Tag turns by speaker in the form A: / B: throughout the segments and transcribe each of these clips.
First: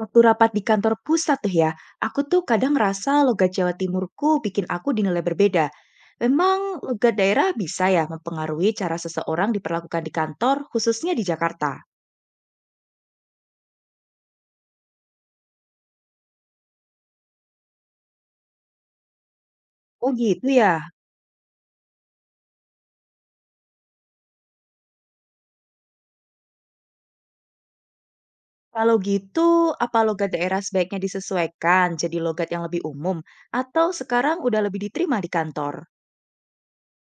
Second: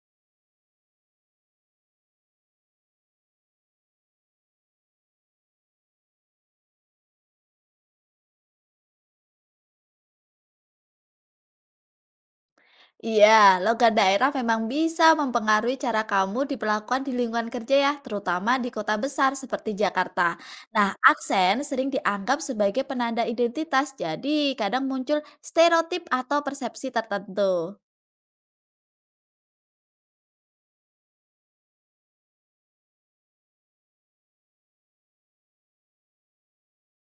A: Waktu rapat di kantor pusat tuh ya, aku tuh kadang ngerasa logat Jawa Timurku bikin aku dinilai berbeda. Memang logat daerah bisa ya mempengaruhi cara seseorang diperlakukan di kantor, khususnya di Jakarta.
B: Iya, logam daerah memang bisa mempengaruhi cara kamu diperlakukan di lingkungan kerja ya, terutama di kota besar seperti
A: Oh
B: Jakarta.
A: gitu ya.
B: Nah, aksen sering dianggap sebagai penanda identitas, jadi kadang muncul stereotip atau persepsi tertentu.
A: Kalau gitu, apa logat daerah sebaiknya disesuaikan jadi logat yang lebih umum? Atau sekarang udah lebih diterima di kantor?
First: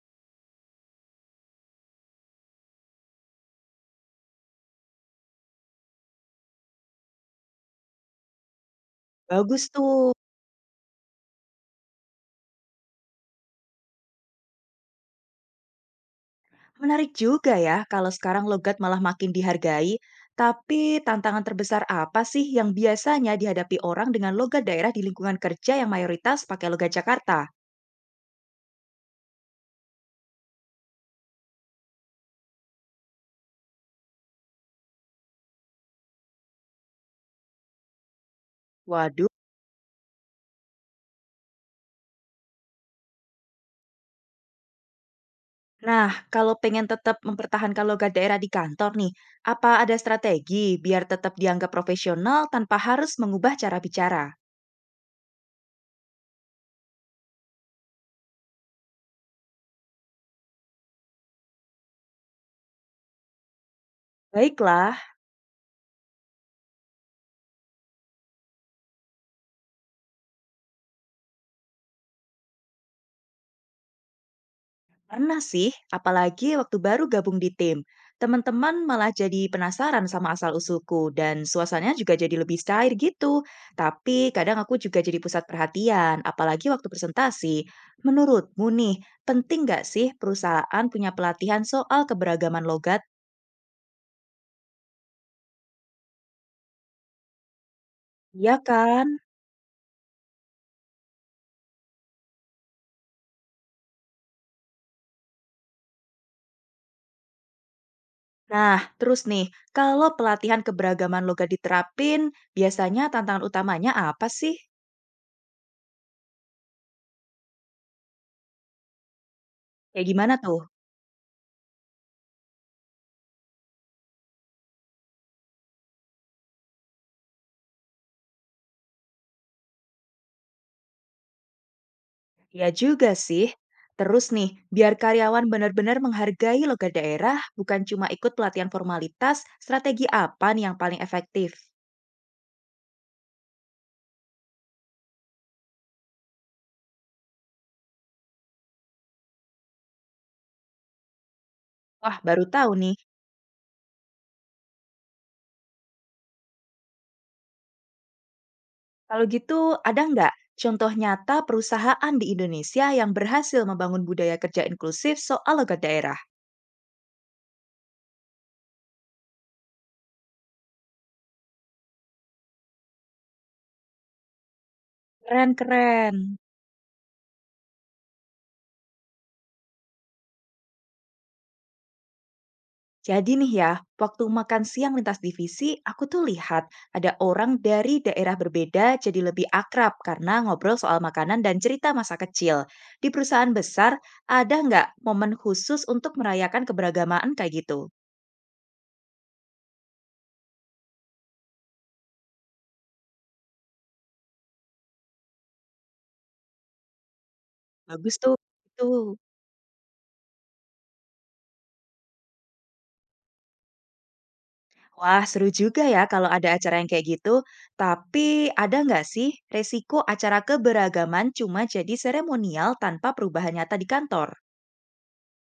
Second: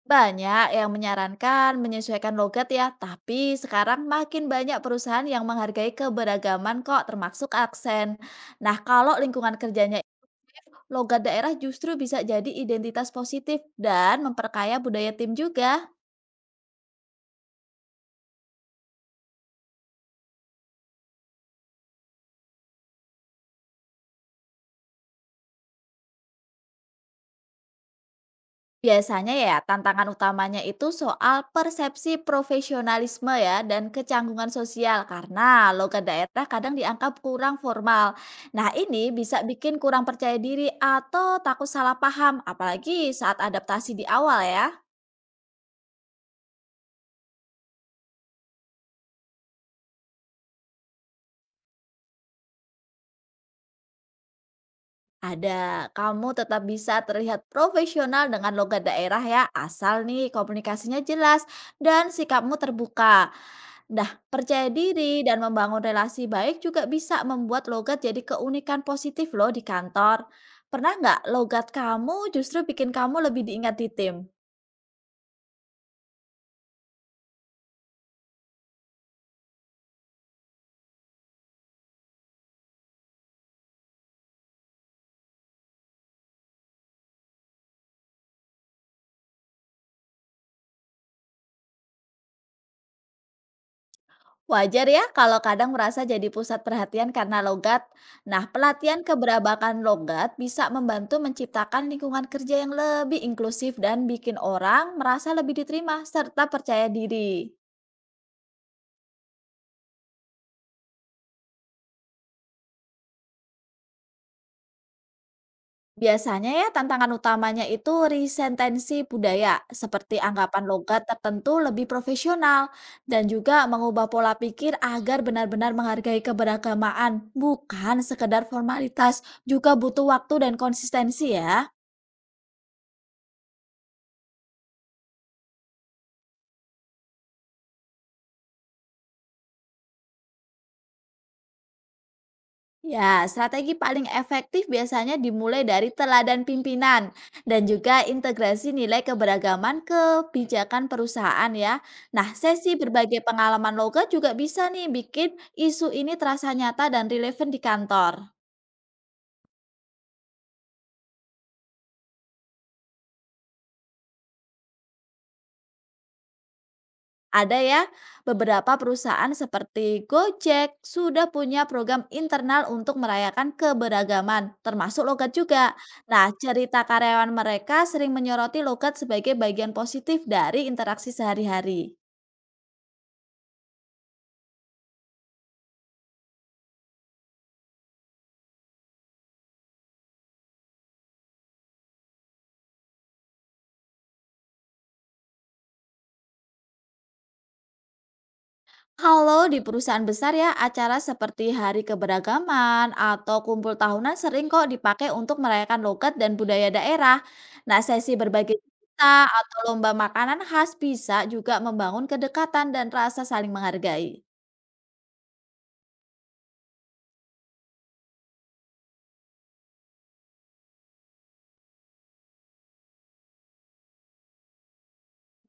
B: Banyak yang menyarankan menyesuaikan logat ya, tapi sekarang makin banyak perusahaan yang menghargai keberagaman kok, termasuk aksen. Nah, kalau lingkungan
A: Bagus
B: kerjanya
A: tuh.
B: logat daerah justru bisa jadi identitas positif dan memperkaya budaya tim juga.
A: Menarik juga ya kalau sekarang logat malah makin dihargai. Tapi tantangan terbesar apa sih yang biasanya dihadapi orang dengan logat daerah di lingkungan kerja yang mayoritas pakai logat Jakarta?
B: Biasanya ya, tantangan utamanya itu soal persepsi profesionalisme ya dan kecanggungan sosial karena logat daerah kadang dianggap kurang formal. Nah, ini
A: Waduh.
B: bisa bikin kurang percaya diri atau takut salah paham, apalagi saat adaptasi di awal ya.
A: Nah, kalau pengen tetap mempertahankan logat daerah di kantor nih, apa ada strategi biar tetap dianggap profesional tanpa harus mengubah cara bicara?
B: Ada, kamu tetap bisa terlihat profesional dengan logat daerah ya, asal nih komunikasinya jelas dan sikapmu terbuka. Nah, percaya
A: Baiklah.
B: diri dan membangun relasi baik juga bisa membuat logat jadi keunikan positif loh di kantor. Pernah nggak logat kamu justru bikin kamu lebih diingat di tim?
A: Pernah sih, apalagi waktu baru gabung di tim. Teman-teman malah jadi penasaran sama asal-usulku dan suasananya juga jadi lebih cair gitu. Tapi kadang aku juga jadi pusat perhatian, apalagi waktu presentasi. Menurutmu nih, penting nggak sih perusahaan punya pelatihan soal keberagaman logat?
B: Wajar ya kalau kadang merasa jadi pusat perhatian karena logat. Nah,
A: Iya
B: pelatihan
A: kan?
B: keberagaman logat bisa membantu menciptakan lingkungan kerja yang lebih inklusif dan bikin orang merasa lebih diterima serta percaya diri.
A: Nah, terus nih, kalau pelatihan keberagaman logat diterapin, biasanya tantangan utamanya apa sih?
B: Biasanya ya tantangan utamanya itu resentensi budaya,
A: Kayak
B: seperti
A: gimana tuh?
B: anggapan logat tertentu lebih profesional, dan juga mengubah pola pikir agar benar-benar menghargai keberagamaan, bukan sekedar formalitas, juga butuh waktu dan konsistensi ya.
A: Iya juga sih. Terus nih, biar karyawan benar-benar menghargai logat daerah, bukan cuma ikut pelatihan formalitas, strategi apa nih yang paling efektif?
B: Ya, strategi paling efektif biasanya dimulai dari teladan pimpinan dan juga integrasi nilai keberagaman ke kebijakan perusahaan ya.
A: Wah,
B: Nah,
A: baru
B: sesi
A: tahu nih.
B: berbagai pengalaman loga juga bisa nih bikin isu ini terasa nyata dan relevan di kantor.
A: Kalau gitu, ada nggak contoh nyata perusahaan di Indonesia yang berhasil membangun budaya kerja inklusif soal logat daerah?
B: Ada ya, beberapa perusahaan seperti Gojek sudah punya program internal untuk merayakan keberagaman, termasuk logat juga.
A: Keren-keren.
B: Nah, cerita karyawan mereka sering menyoroti logat sebagai bagian positif dari interaksi sehari-hari.
A: Jadi nih ya, waktu makan siang lintas divisi, aku tuh lihat ada orang dari daerah berbeda jadi lebih akrab karena ngobrol soal makanan dan cerita masa kecil. Di perusahaan besar, ada nggak momen khusus untuk merayakan keberagamaan kayak gitu?
B: Kalau di perusahaan besar ya, acara seperti Hari Keberagaman atau kumpul tahunan sering kok dipakai untuk merayakan logat dan budaya daerah. Nah, sesi
A: Bagus tuh.
B: berbagi
A: Itu.
B: cerita atau lomba makanan khas bisa juga membangun kedekatan dan rasa saling menghargai.
A: Wah, seru juga ya kalau ada acara yang kayak gitu. Tapi ada nggak sih resiko acara keberagaman cuma jadi seremonial tanpa perubahan nyata di kantor?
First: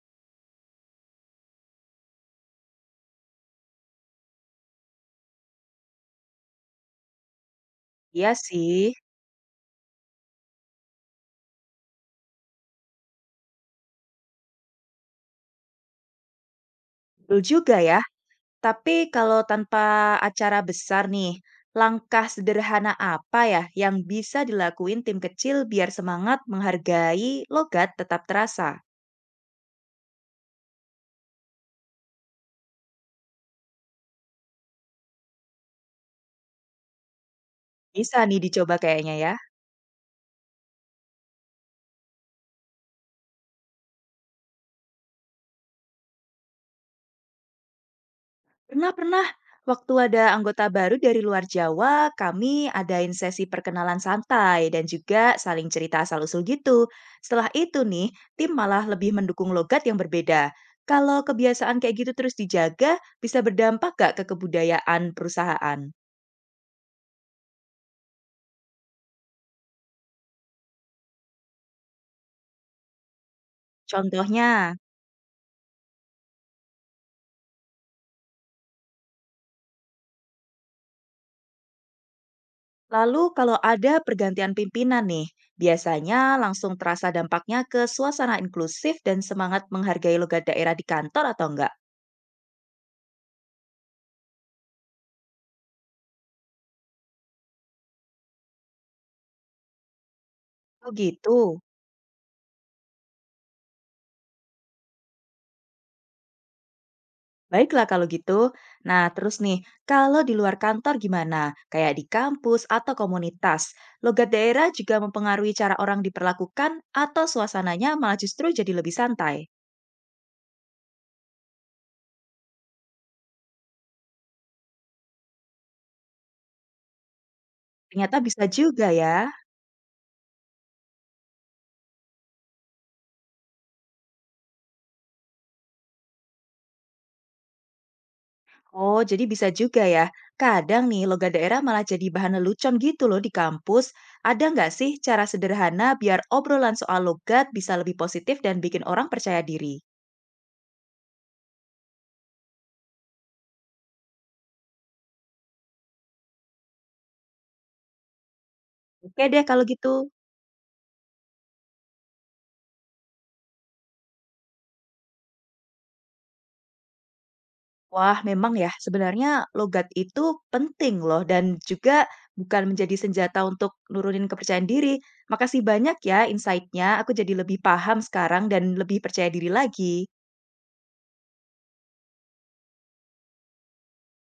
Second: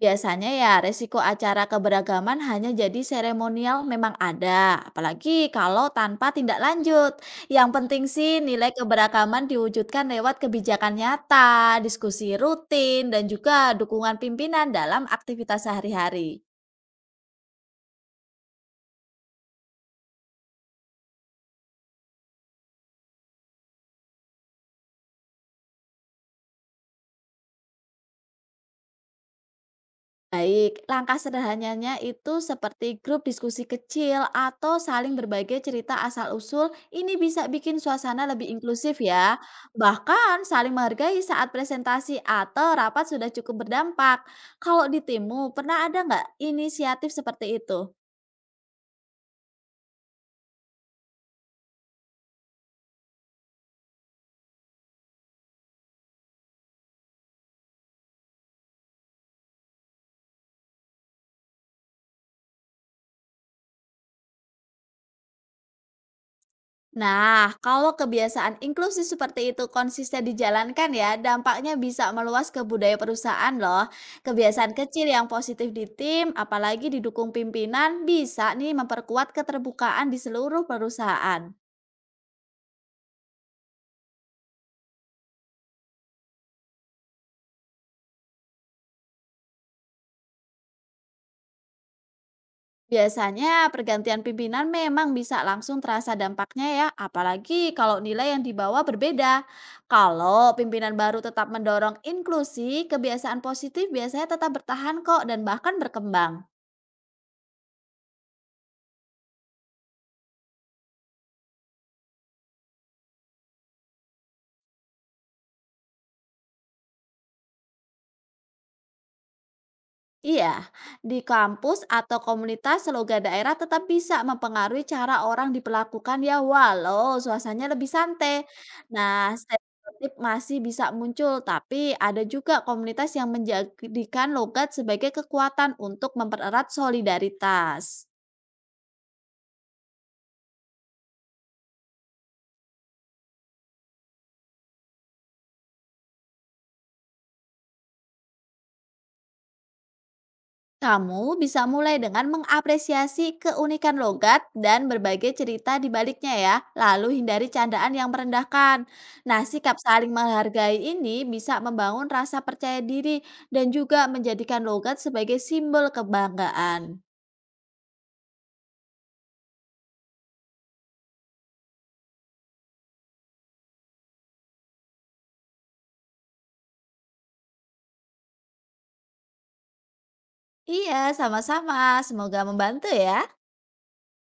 B: Biasanya ya resiko acara keberagaman hanya jadi seremonial memang ada, apalagi kalau tanpa tindak lanjut. Yang penting sih
A: Iya
B: nilai
A: sih,
B: keberagaman diwujudkan lewat kebijakan nyata, diskusi rutin, dan juga dukungan pimpinan dalam aktivitas sehari-hari.
A: betul juga ya. Tapi kalau tanpa acara besar nih, langkah sederhana apa ya yang bisa dilakuin tim kecil biar semangat menghargai logat tetap terasa?
B: Baik, langkah sederhananya itu seperti grup diskusi kecil atau saling berbagi cerita asal-usul, ini bisa bikin
A: Bisa
B: suasana
A: nih
B: lebih
A: dicoba
B: inklusif
A: kayaknya ya.
B: ya. Bahkan saling menghargai saat presentasi atau rapat sudah cukup berdampak. Kalau di timmu, pernah ada nggak inisiatif seperti itu?
A: Pernah pernah waktu ada anggota baru dari luar Jawa, kami adain sesi perkenalan santai dan juga saling cerita asal-usul gitu. Setelah itu nih, tim malah lebih mendukung logat yang berbeda. Kalau kebiasaan kayak gitu terus dijaga, bisa berdampak gak ke kebudayaan perusahaan?
B: Nah, kalau kebiasaan inklusi seperti itu konsisten dijalankan ya, dampaknya bisa meluas ke budaya perusahaan loh. Kebiasaan
A: Contohnya,
B: kecil yang positif di tim, apalagi didukung pimpinan, bisa nih memperkuat keterbukaan di seluruh perusahaan.
A: lalu kalau ada pergantian pimpinan nih, biasanya langsung terasa dampaknya ke suasana inklusif dan semangat menghargai logat daerah di kantor atau enggak?
B: Biasanya pergantian pimpinan memang bisa langsung terasa dampaknya ya, apalagi kalau nilai yang dibawa berbeda. Kalau
A: Oh
B: pimpinan baru
A: gitu.
B: tetap mendorong inklusi, kebiasaan positif biasanya tetap bertahan kok dan bahkan berkembang.
A: Baiklah kalau gitu. Nah, terus nih, kalau di luar kantor gimana? Kayak di kampus atau komunitas, logat daerah juga mempengaruhi cara orang diperlakukan atau suasananya malah justru jadi lebih santai.
B: Iya, di kampus atau komunitas slogan daerah tetap bisa mempengaruhi cara orang diperlakukan ya walau suasananya lebih
A: Ternyata
B: santai.
A: bisa juga ya.
B: Nah, stereotip masih bisa muncul, tapi ada juga komunitas yang menjadikan logat sebagai kekuatan untuk mempererat solidaritas.
A: Oh, jadi bisa juga ya. Kadang nih, logam daerah malah jadi bahan lelucon gitu loh di kampus. Ada nggak sih cara sederhana biar obrolan soal logat bisa lebih positif dan bikin orang percaya diri?
B: Kamu bisa mulai dengan mengapresiasi keunikan logat dan berbagai cerita di baliknya ya, lalu hindari candaan yang merendahkan.
A: Oke
B: Nah,
A: deh kalau
B: sikap
A: gitu.
B: saling menghargai ini bisa membangun rasa percaya diri dan juga menjadikan logat sebagai simbol kebanggaan.
A: Wah, memang ya, sebenarnya logat itu penting loh dan juga bukan menjadi senjata untuk nurunin kepercayaan diri. Makasih banyak ya insight-nya, aku jadi lebih paham sekarang dan lebih percaya diri lagi.
B: Iya, sama-sama. Semoga membantu ya.